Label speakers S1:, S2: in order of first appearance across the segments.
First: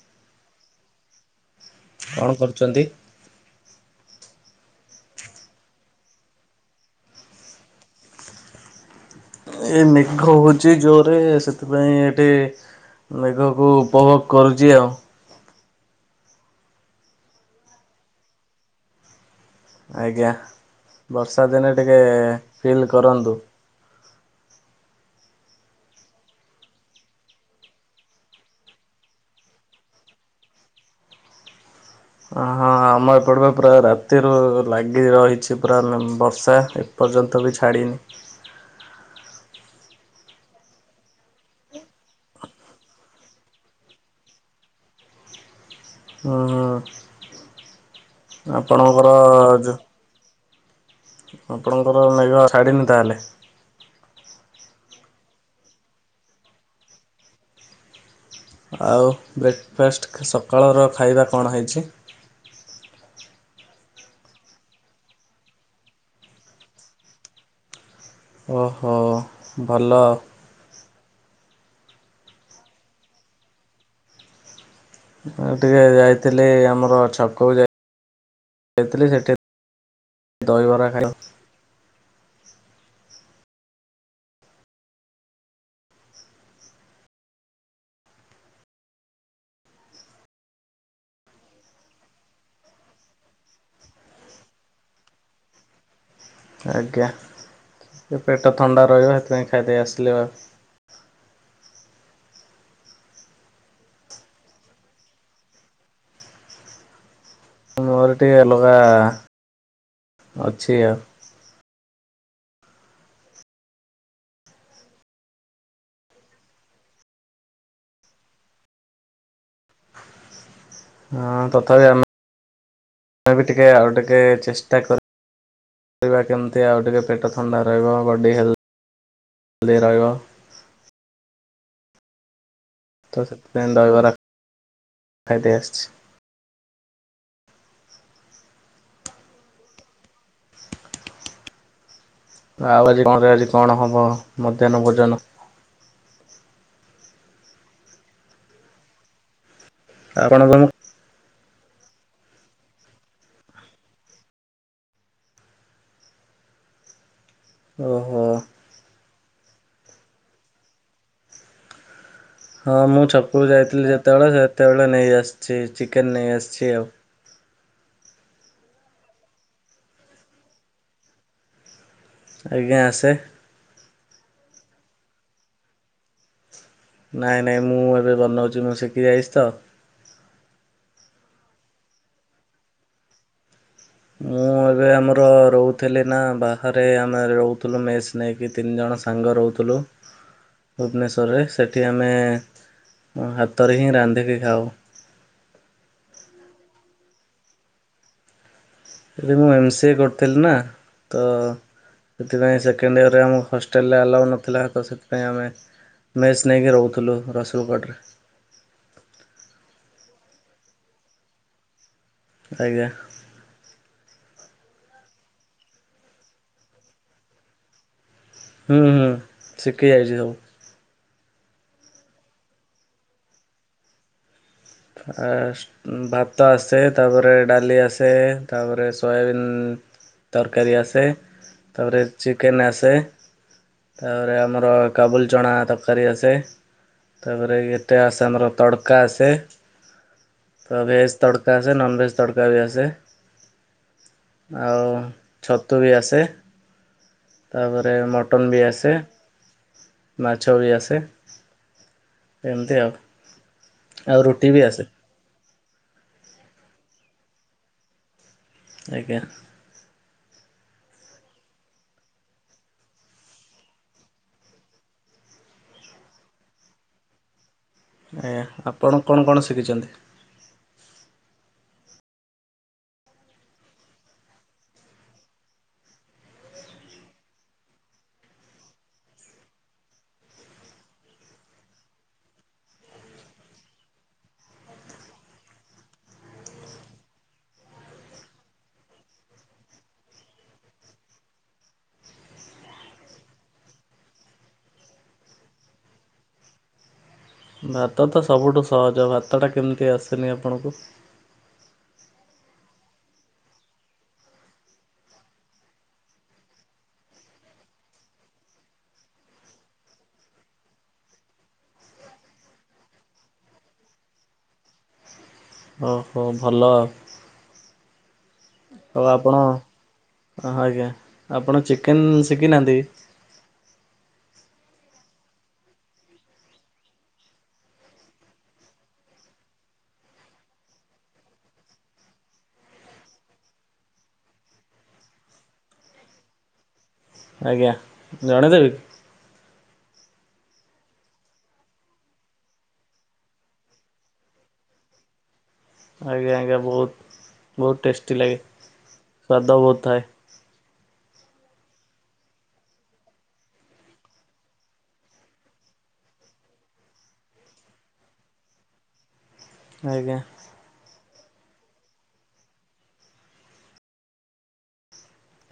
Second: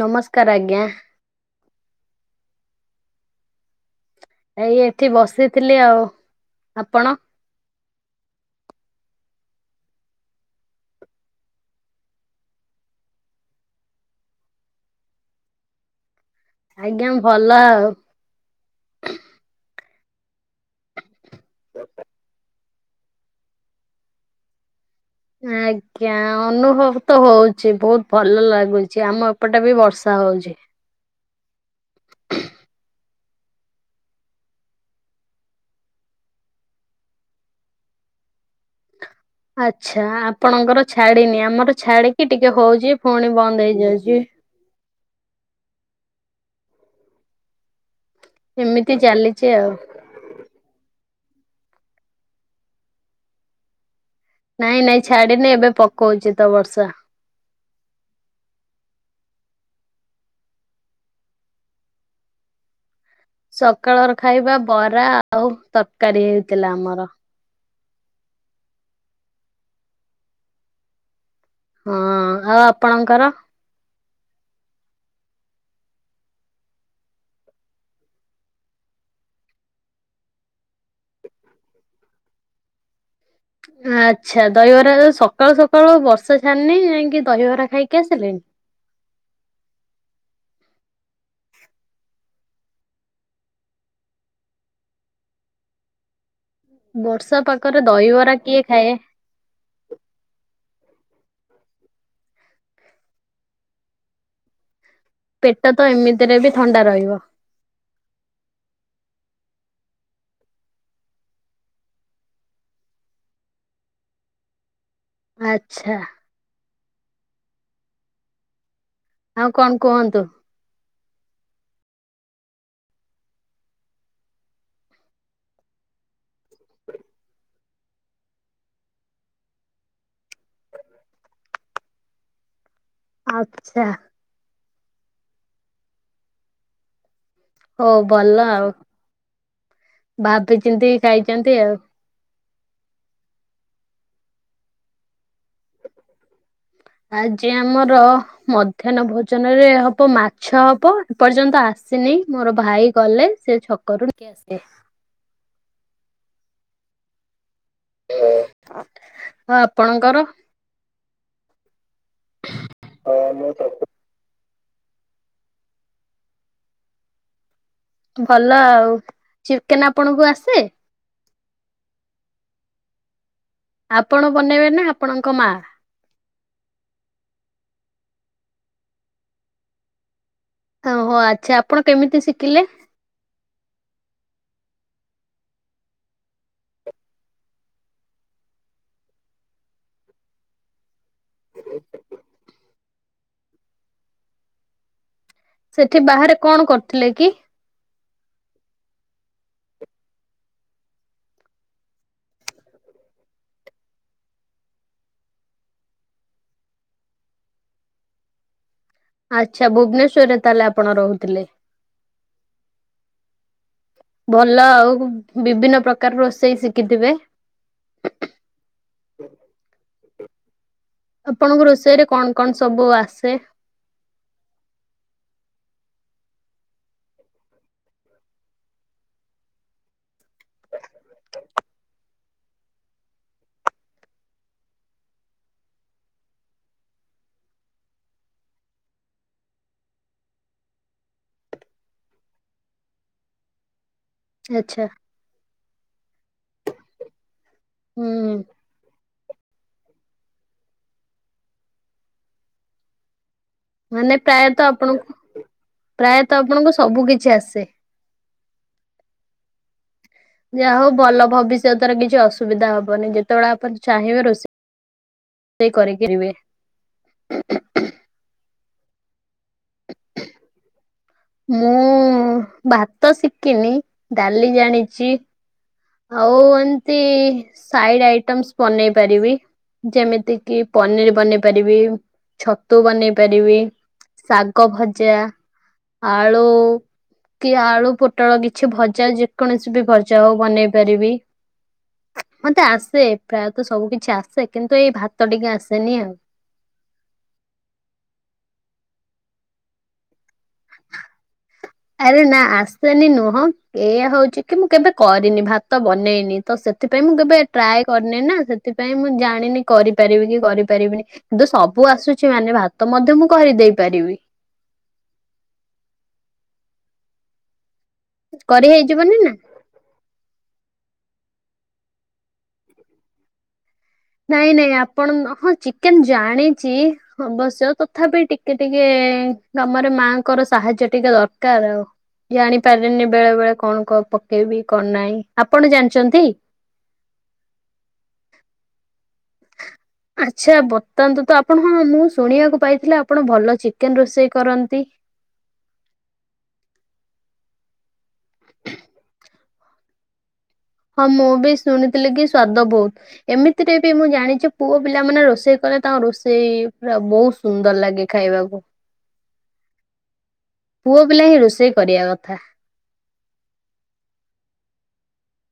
S1: ନମସ୍କାର ଆଜ୍ଞା?
S2: କଣ କରୁଚନ୍ତି?
S1: ଏଇ ଏଠି ବସିଥିଲି ଆଉ ଆପଣ?
S2: ଏ ମେଘ ହଉଚି ଜୋରେ ସେଥିପାଇଁ ଏଠି ମେଘକୁ ଉପଭୋଗ କରୁଚି ଆଉ।
S1: ଆଜ୍ଞା ଭଲ ଆଉ।
S2: ଆଜ୍ଞା ବର୍ଷା ଦିନେ ଟିକେ ଫିଲ୍ କରନ୍ତୁ।
S1: ଆ ଆଜ୍ଞା ଅନୁଭବ ତ ହଉଛି ବହୁତ ଭଲ ଲାଗୁଛି ଆମ ଏପଟେ ବି ବର୍ଷା ହଉଛି।
S2: ଅ ହଁ ଆମ ଏପଟ ପୁରା ରାତିରୁ ଲାଗି ରହିଛି ପୁରା ବର୍ଷା ପର୍ଯ୍ୟନ୍ତ ବି ଛାଡ଼ିନି।
S1: ଆଚ୍ଛା ଆପଣଙ୍କର ଛାଡିନି, ଆମର ଛାଡିକି ଟିକେ ହଉଛି ପୁଣି ବନ୍ଦ ହେଇଯାଉଛି।
S2: ହୁଁ ହୁଁ
S1: ଏମିତି
S2: ଆପଣଙ୍କର
S1: ଚାଲିଛି ଆଉ
S2: ଯ ଆପଣଙ୍କର [unintelligible] ତାହେଲେ
S1: ନାଇଁ ନାଇଁ ଛାଡିିନି ଏବେ ପକଉଛି ତ ବର୍ଷା।
S2: ଆଉ ବ୍ରେକ ଫାଷ୍ଟ ସକାଳର ଖାଇବା କଣ ହେଇଛି?
S1: ସକାଳର ଖାଇବା ବରା ଆଉ ତରକାରୀ ହେଇଥିଲା ଆମର।
S2: ଓହୋ ଭଲ।
S1: ହଁ ଆଉ ଆପଣଙ୍କର?
S2: ମୁଁ ଟିକେ ଯାଇଥିଲି ଆମର [unintelligible] [unintelligible] ସେଠି ଦହିବରା
S1: ଆଚ୍ଛା ଦହିବରା ସକାଳୁ ସକାଳୁ ବର୍ଷା ଛାଡିନି ଯାଇକି ଦହିବରା ଖାଇକି ଆସିଲେଣି?
S2: ଆଜ୍ଞା
S1: ବର୍ଷା ପାଗରେ ଦହିବରା
S2: ପେଟ
S1: କିଏ
S2: ଥଣ୍ଡା
S1: ଖାଏ?
S2: ରହିବ ସେଥିପାଇଁ ଖାଇଦେଇ ଆସିଲି ଆଉ।
S1: ପେଟ ତ ଏମିତିରେ ବି ଥଣ୍ଡା ରହିବ।
S2: ମୋର ଟିକେ ଅଲଗା ଅଛି ଆଉ।
S1: ଆଚ୍ଛା। ଆଉ କଣ କୁହନ୍ତୁ?
S2: ହଁ ତଥାପି ଆମେ [unintelligible] ଟିକେ ଆଉ ଟିକେ ଚେଷ୍ଟା କର [unintelligible] କେମିତି ଆଉ ଟିକେ ପେଟ ଥଣ୍ଡା ରହିବ ବଡ଼ି ହେଲ୍ ହେଲ୍ଦି ରହିବ। ତ ସେଥିପାଇ
S1: ଆଚ୍ଛା
S2: ଦହିବରା ଖାଇଦେଇ ଆସଛି।
S1: ହଉ ଭଲ ଆଉ ଭାବି ଚିନ୍ତିକି ଖାଇଛନ୍ତି ଆଉ।
S2: ଆଉ ଆଜି [unintelligible] କଣ ହବ ମଧ୍ୟାହ୍ନ ଭୋଜନ?
S1: ଆଜି ଆମର ମଧ୍ୟାହ୍ନ ଭୋଜନ ରେ ହବ
S2: ଆପଣଙ୍କ
S1: ମାଛ ହବ। ଏପର୍ଯ୍ୟନ୍ତ ଆସିନି ମୋର ଭାଇ ଗଲେ ସେ ଛକରୁ ନେଇକିଆସେ।
S2: ଓହୋ।
S1: ହ ଆପଣଙ୍କର?
S2: ହଁ ମୁଁ ଛକକୁ ଯାଇଥିଲି ଯେତେବେଳେ ସେତେବେଳେ ନେଇଆସିଛି ଚିକେନ ନେଇ ଆସିଛି ଆଉ।
S1: ଭଲ ଆଉ ଚିକେନ ଆପଣଙ୍କୁ ଆସେ?
S2: ଆଜ୍ଞା ଆସେ।
S1: ଆପଣ ବନେଇବେ ନା ଆପଣଙ୍କ ମା?
S2: ନାଇଁ ନାଇଁ ମୁଁ ମୋର ବନଉଛି ମୁଁ ଶିଖି ଯାଇଛି ତ।
S1: ହଁ ହୋ ଆଚ୍ଛା ଆପଣ କେମିତି ଶିଖିଲେ?
S2: ମୁଁଁ ଏବେ ଆମର ରହୁଥିଲି ନା ବାହାରେ ଆମେ ରହୁଥିଲୁ ମେସ୍ ନେଇକି ତିନି ଜଣ ସାଙ୍ଗ ରହୁଥିଲୁ। [unintelligible] ଭୁବନେଶ୍ୱରରେ ସେଠି ଆମେ ହାତରେ ହିଁ ରାନ୍ଧିକି ଖାଉ।
S1: ସେଠି ବାହାରେ କଣ କରୁଥିଲେ କି?
S2: ଏବେ ମୁଁ ଏମ୍ ସିଏ କରିଥିଲି ନା ତ ସେଥିପାଇଁ ସେକେଣ୍ଡ ଇୟରରେ ଆମକୁ ହଷ୍ଟେଲରେ ଆଲାଉ ନଥିଲା ତ ସେଥିପାଇଁ ଆମେ ମେସ ନେଇକି ରହୁଥିଲୁ ରସୁଲଗଡ଼ରେ।
S1: ଆଚ୍ଛା ଭୁବନେଶ୍ୱରରେ ତାହେଲେ ଆପଣ ରହୁଥିଲେ?
S2: ଆଜ୍ଞା।
S1: [inaudible] ଭଲ ଆଉ ବିଭିନ୍ନ ପ୍ରକାର ରୋଷେଇ ଶିକିଥିବେ।
S2: ହୁଁ ଶିକି ଯାଇଚି ସବୁ।
S1: ଆପଣଙ୍କୁ ରୋଷେଇ ରେ କଣ କଣ ସବୁ ଆସେ?
S2: [inaudible] ଉଁ- ଭାତ ଆସେ ତାପରେ ଡାଲି ଆସେ ତାପରେ ସୋୟାବିନ୍ ତରକାରୀ ଆସେ ତାପରେ ଚିକେନ୍ ଆସେ। ତାପରେ ଆମର କାବୁଲ୍ ଚଣା ତରକାରୀ ଆସେ। ତାପରେ ଏତେ ଆସେ ଆମର ତଡ଼କା ଆସେ। ତ ଭେଜ୍ ତଡ଼କା ଆସେ ନନଭେଜ୍ ତଡ଼କା ବି ଆସେ ଆଉ
S1: ଆଚ୍ଛା
S2: ଛତୁ ବି ଆସେ ତାପରେ
S1: ହୁଁ
S2: ମଟନ୍ ବି ଆସେ। ମାଛ ବି ଆସେ ଏମିତି ଆଉ।
S1: ମାନେ
S2: ଆଉ ରୁଟି
S1: ପ୍ରାୟତଃ
S2: ବି ଆସେ
S1: ଆପଣଙ୍କୁ ପ୍ରାୟତଃ ଆପଣଙ୍କୁ ସବୁ କିଛି ଆସେ।
S2: ଆଜ୍ଞା।
S1: ଯାହା ହଉ ଭଲ ଭବିଷ୍ୟତରେ କିଛି ଅସୁବିଧା ହବନି ଯେତେବେଳେ ଆପଣ ଚାହିଁବେ ରୋଷେଇ ଷେଇ କରି‌ ଖାଇବେ।
S2: ଆଜ୍ଞା ଆପଣ କଣ କଣ ଶିକିଚନ୍ତି?
S1: ମୁଁ ଭାତ ଶିକିନି ଡାଲି ଜାଣିଚି ଆଉ ଏମିତି ସାଇଡ୍ ଆଇଟମସ୍ ବନେଇ ପାରିବି। ଯେମିତି କିି ପନିର୍ ବନେଇ ପାରିବି ଛତୁ ବନେଇ ପାରିବି। ଶାଗ ଭଜା ଆଳୁ। କି ଆଳୁ, ପୋଟଳ କିଛି ଭଜା ଯେକୌଣସି ବି ଭଜା ହଉ ବନେଇ ପାରିବି। ମତେ ଆସେ ପ୍ରାୟତଃ ସବୁ କିଛି ଆସେ କିନ୍ତୁ ଏଇ ଭାତ ଟିକେ ଆସେନି ଆଉ।
S2: ଭାତ ତ ସବୁଠୁ ସହଜ ଭାତଟା କେମିତି ଆସେନି ଆପଣଙ୍କୁ?
S1: ଆରେ ନା ଆସେନି ନୁହଁ ଏଇଆ ହଉଚି କି ମୁଁ କେବେ କରିନି ଭାତ ବନେଇନି ତ ସେ ଥିପାଇଁ ମୁଁ କେବେ ଟ୍ରାଏ କରିନି ନା ସେଥିପାଇଁ ମୁଁ ଜାଣିନି କରିପାରିବି କି କରିପାରିବିନି। କିନ୍ତୁ ସବୁ ଆସୁଚି ମାନେ ଭାତ ମଧ୍ୟ ମୁଁ କରିଦେଇ ପାରିବି।
S2: ଓହୋ ଭଲ ଆଉ।
S1: କରି
S2: ଆଉ
S1: ହେଇଯିବନି ନା।
S2: ଆପଣ- ଆଜ୍ଞା ଆପଣ ଚିକେନ୍ ଶିକିନାହାନ୍ତି?
S1: ନାଇଁ ନାଇଁ ଆପଣ- ହଁ ଚିକେନ୍ ଜାଣିଚି ଅବଶ୍ୟ ତଥାପି ଟିକେ ଟିକେ କାମରେ ମାଆଙ୍କର ସାହାଯ୍ୟ ଟିକେ ଦରକାର୍ ଆଉ। ଜାଣିପାରେନି ବେଳେ ବେଳେ କଣ କ- ପକେଇବି କଣ ନାହିଁ। ଆପଣ ଜାଣିଚନ୍ତି?
S2: ଆଜ୍ଞା- ଜଣେଇଦେବି?
S1: ଆଚ୍ଛା ତବତାନ୍ତୁ ତ ଆପଣ ହଁ ମୁଁ ଶୁଣିବାକୁ ପାଇଥିଲି ଆପଣ ଭଲ ଚିକେନ୍ ରୋଷେଇ କରନ୍ତି।
S2: ଆଜ୍ଞା ଆଜ୍ଞା ବହୁତ୍ -ବହୁତ୍ ଟେଷ୍ଟି ଲାଗେ ସ୍ୱାଦ ବହୁତ୍ ଥାଏ।
S1: ହଁ ମୁଁ ବି ଶୁଣିଥିଲି କି ସ୍ଵାଦ ବହୁତ୍। ଏମିତିରେ ବି ମୁଁ ଜାଣିଚି ପୁଅ ପିଲାମାନେ ରୋଷେଇ କଲେ ତାଙ୍କ ରୋଷେଇ ପୁରା ବହୁସ୍ ସୁନ୍ଦର୍ ଲାଗେ ଖାଇବାକୁ।
S2: ଆଜ୍ଞା।
S1: ପୁଅ ପିଲା ହିଁ ରୋଷେଇ କରିଆ କଥା।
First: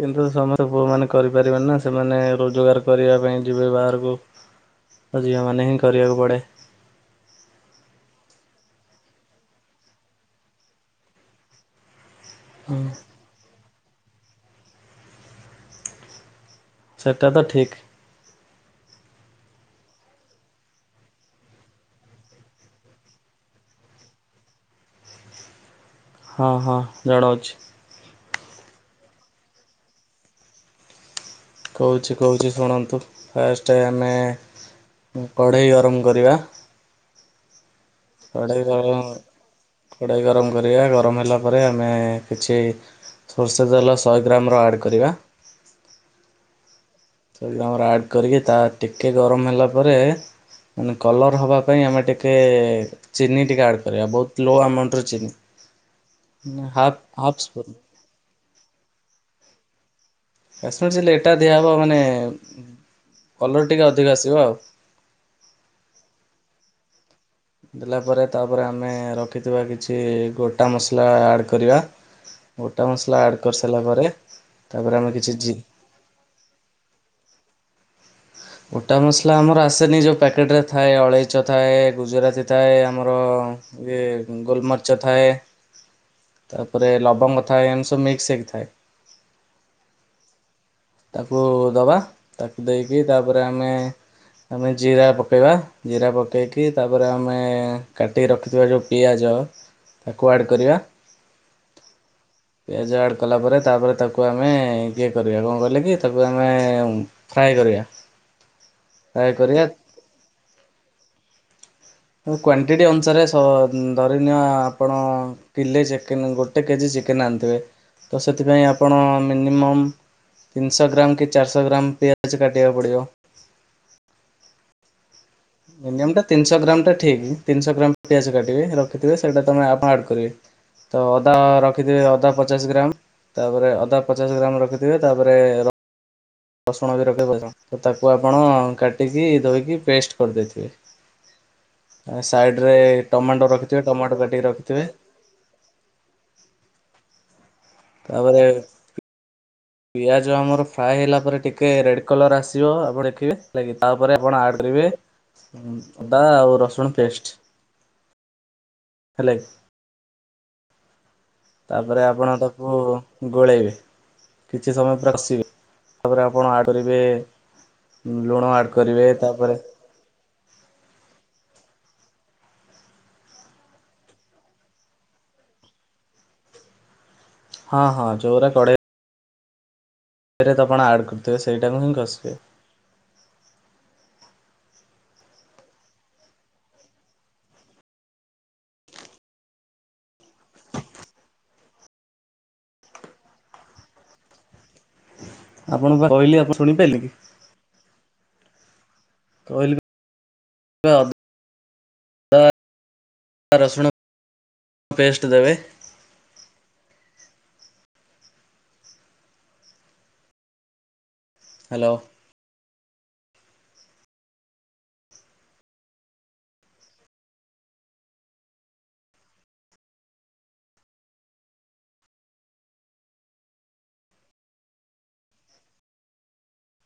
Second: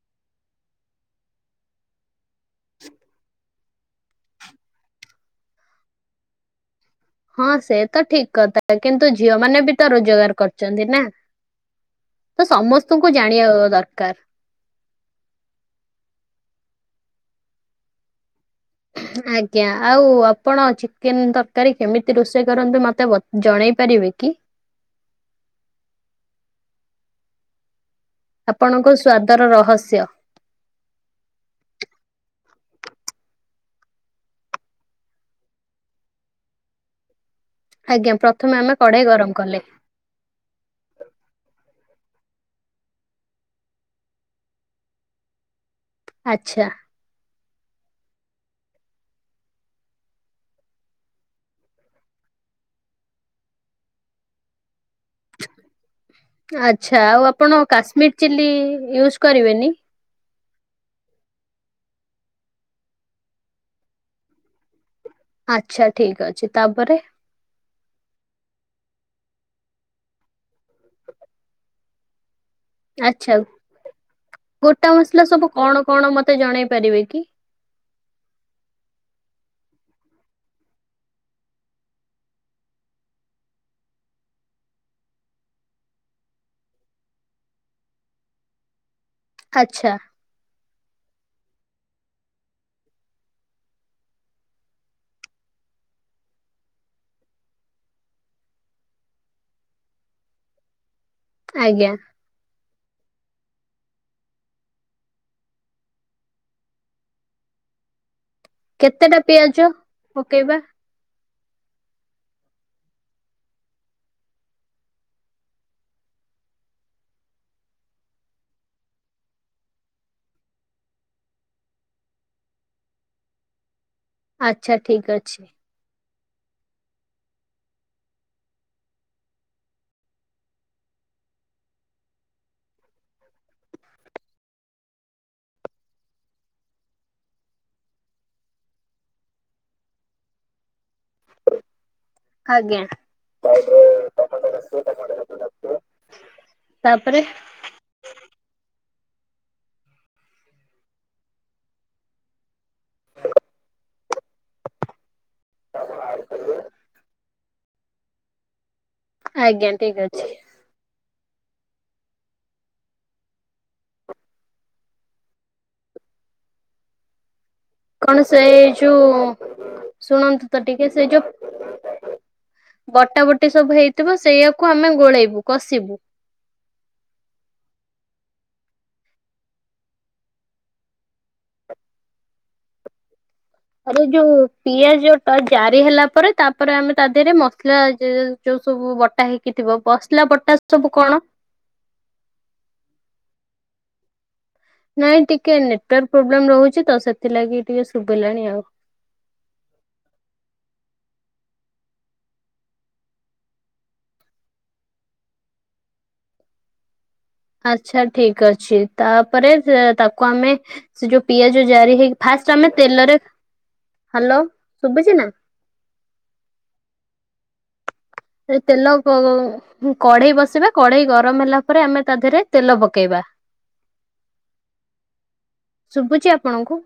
S2: କିନ୍ତୁ ସମସ୍ତେ ପୁଅମାନେ କରିପାରିବେନି ନା ସେମାନେ ରୋଜଗାର କରିବା ପାଇଁ ଯିବେ ବାହାରକୁ। ଆଉ ଝିଅମାନେ ହିଁ କରିବାକୁ ପଡ଼େ।
S1: ହଁ ସେ ତ ଠିକ୍ କଥା କିନ୍ତୁ ଝିଅ ମାନେ ବି ତ ରୋଜଗାର କରିଛନ୍ତି ନା। ତ
S2: ହୁଁ
S1: ସମସ୍ତଙ୍କୁ ଜାଣିବା ଦରକାର।
S2: ସେଟା ତ ଠିକ୍।
S1: ଆଜ୍ଞା ଆଉ ଆପଣ ଚିକେନ୍ ତରକାରୀ କେମିତି ରୋଷେଇ କରନ୍ତୁ ମତେ ବତେ ଜଣେଇ ପାରିବେ କି?
S2: ହଁ ହଁ ଜଣଉଛି।
S1: ଆପଣଙ୍କ ସ୍ଵାଦର ରହସ୍ୟ।
S2: କହୁଛି କହୁଛି ଶୁଣନ୍ତୁ। ଫାଷ୍ଟ ଆମେ କଢ଼େଇ ଗରମ କରିବା।
S1: ଆଜ୍ଞା ପ୍ରଥମେ ଆମେ କଢେଇ ଗରମ କଲେ।
S2: କଡ଼େଇ ଗରମ କରିବା ଗରମ ହେଲା ପରେ ଆମେ କିଛି ସୋରିସ ତେଲ ଶହେ ଗ୍ରାମ୍ ର ଆଡ଼୍ କରିବା।
S1: ଆଚ୍ଛା।
S2: ସେ ଆମର ଆଡ଼୍ କରିକି ତା ଟିକେ ଗରମ ହେଲା ପରେ। ମାନେ କଲର ହବା ପାଇଁ ଆମେ ଟିକେ ଚିନି ଟିକେ ଆଡ କରିବା ବହୁତ ଲୋ ଆମାଉଣ୍ଟ ର।
S1: ଆଛା ଆଉ
S2: ହାଫ୍
S1: ଆପଣ
S2: ସ୍ପୁନ୍
S1: କାଶ୍ମୀର ଚିଲ୍ଲି ୟୁଜ୍ କରିବେନି?
S2: କାଶ୍ମୀର ଚିଲି ଏଟା ଦିଆହବ ମାନେ କଲର୍ ଟିକେ ଅଧିକ ଆସିବ ଆଉ।
S1: ଆଚ୍ଛା ଠିକ୍ ଅଛି ତାପରେ
S2: ଦେଲା ପରେ ତାପରେ ଆମେ ରଖିଥିବା କିଛି ଗୋଟା ମସଲା ଆଡ଼୍ କରିବା। ଗୋଟା ମସଲା
S1: ଆଛା।
S2: ଆଡ଼୍ କରିସାରିଲା ପରେ
S1: ଗୋଟା
S2: ତାପରେ ଆମେ
S1: ମସଲା
S2: କିଛି
S1: ସବୁ
S2: ଜି
S1: କଣ କଣ ମତେ ଜଣେଇ ପାରିବେ କି?
S2: ଗୋଟା ମସଲା ଆମର ଆସେନି ଯୋଉ ପ୍ୟାକେଟରେ ଥାଏ ଅଳେଇଚ ଥାଏ, ଗୁଜୁରାତି ଥାଏ ଆମର। ଇଏ ଗୋଲମରିଚ ଥାଏ। ତାପରେ ଲବଙ୍ଗ ଥାଏ ଏମିତି ସବୁ ମିକ୍ସ ହେଇକି ଥାଏ।
S1: ଆଚ୍ଛା।
S2: ତାକୁ ଦବା ତାକୁ ଦେଇକି ତାପରେ ଆମେ। ଆମେ ଜିରା ପକେଇବା ଜିରା ପକେଇକି ତାପରେ ଆମେ କାଟିକି ରଖିଥିବା ଯୋଉ ପିଆଜ ତାକୁ ଆଡ଼୍ କରିବା।
S1: ଆଜ୍ଞା।
S2: ପିଆଜ ଆଡ କଲା ପରେ ତାପରେ ତାକୁ ଆମେ କିଏ କରିବା କଣ କରି [unintelligible] ତାକୁ ଆମେ ଫ୍ରାଏ କରିବା।
S1: କେତେଟା
S2: ଫ୍ରାଏ
S1: ପିଆଜ
S2: କରିବା
S1: ପକେଇବା?
S2: କ୍ଵାଣ୍ଟିଟି ଅନୁସାରେ ସ ଧରିନିଅ ଆପଣ। କିଲେ ଚିକେନ୍ ଗୋଟେ କେଜି ଚିକେନ୍ ଆଣିଥିବେ ତ ସେଥିପାଇଁ ଆପଣ ମିନିମମ୍ ତିନିଶହ ଗ୍ରାମ କି ଚାରିଶହ ଗ୍ରାମ ପିଆଜ କାଟିବାକୁ ପଡ଼ିବ।
S1: ଆଛା ଠିକ୍ ଅଛି।
S2: ମିନିୟମ ଟା ତିନିଶହ ଗ୍ରାମ ଟା ଠିକ। ତିନିଶହ ଗ୍ରାମ ପିଆଜ କାଟିବେ ରଖିଥିବେ ସେଇଟା ତମେ ଆପଣ ଆଡ଼ କରିବେ। ତ ଅଦା ରଖିଥିବେ ଅଦା ପଚାଶ ଗ୍ରାମ। ତାପରେ ଅଦା ପଚାଶ ଗ୍ରାମ ରଖିଥିବେ ତାପରେ ର ରସୁଣ ବି ରଖ ତ ତାକୁ ଆପଣ କାଟିକି ଧୋଇକି ପେଷ୍ଟ କରିଦେଇଥିବେ।
S1: [inaudible]
S2: ସାଇଡ଼ରେ
S1: ଆଜ୍ଞା।
S2: ଟମାଟୋ ରଖିଥିବେ ଟମାଟୋ କାଟିକି ରଖିଥିବେ
S1: ତାପରେ
S2: ତାପରେ ପିଆଜ ଆମର ଫ୍ରାଏ ହେଲା ପରେ ଟି ଟିକେ ରେଡ କଲର ଆସିବ ଆପଣ ଦେଖିବେ ତାପରେ ଆପଣ ଆଡ କରିବେ। ଅଦା ଆଉ ରସୁଣ ପେଷ୍ଟେ।
S1: ଆଜ୍ଞା ଠିକ୍ ଅଛି।
S2: ତାପରେ ଆପଣ ତାକୁ ଗୋଳେଇବେ। କିଛି ସମୟ ପୁରା କସିବେ ତାପରେ ଆପଣ ଆ କରିବେ।
S1: କଣ ସେ
S2: ଲୁଣ ଆଡ
S1: ଯୋଉ
S2: କରିବେ ତାପରେ
S1: ଶୁଣନ୍ତୁ ତ ଟିକେ ସେ ଯୋଉ ବଟା ବଟି ସବୁ ହେଇଥିବ ସେଇଆକୁ ଆମେ ଗୋଳେଇବୁ କଷିବୁ।
S2: ହଁ ହଁ ଚଉରା କଡ଼େ ଇ ଏରେ ତ ଆପଣ ଆଡ଼୍ କରିଥିବେ ସେଇଟାକୁ ହିଁ କସିବେ।
S1: ଆରେ ଯୋଉ ପିଆଜ ଟା ଜାରି ହେଲା ପରେ ତାପରେ ଆମେ ତା ଦେହରେ ମସଲା ଯୋଉ ସବୁ ବଟା ହେଇକି ଥିବ ବସ୍ଲା ବଟା ସବୁ କଣ? ନାଇଁ ଟିକେ
S2: ଆପଣଙ୍କୁ
S1: ନେଟୱାର୍କ
S2: ପା କହିଲି
S1: ପ୍ରୋବ୍ଲେମ
S2: ଆପଣ
S1: ରୋହୁଚି
S2: ଶୁଣିପାରିଲେ
S1: ତ
S2: କି
S1: ସେଥିଲାଗି ଟିକେ ଶୁଭିଲାଣି ଆଉ।
S2: କହିଲି [unintelligible] ତା ଦା ରସୁଣ ପେଷ୍ଟେ ଦେବେ
S1: ଆଛା ଠିକ୍ ଅଛି ତାପରେ ସେ ତାକୁ ଆମେ ଯୋଉ ପିଆଜ
S2: ହ୍ୟାଲୋ
S1: ଜାରି ହେଇ ଫାଷ୍ଟେ ଆମେ ତେଲରେ ହାଲୋ ଶୁବୁଚି ନା। ସେ ତେଲ [unintelligible] କଢେଇ ବସିବା କଢେଇ ଗରମ ହେଲା ପରେ ଆମେ ତା ଦେହରେ ତେଲ ପକେଇବା। ଶୁବୁଚି ଆପଣଙ୍କୁ।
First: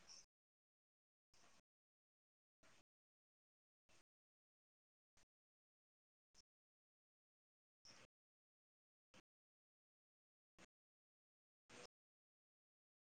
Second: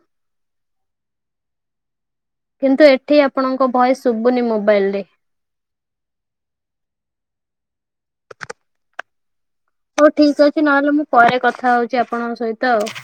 S1: କିନ୍ତୁ ଏଠି ଆପଣଙ୍କ ଭଏସ ଶୁବୁନି ମୋବାଇଲ ରେ। ହୋଉ ଠିକ୍ ଅଛି ନହେଲେ ମୁଁ ପରେ କଥା ହୋଉଚି ଆପଣଙ୍କ ସହିତ ଆଉ।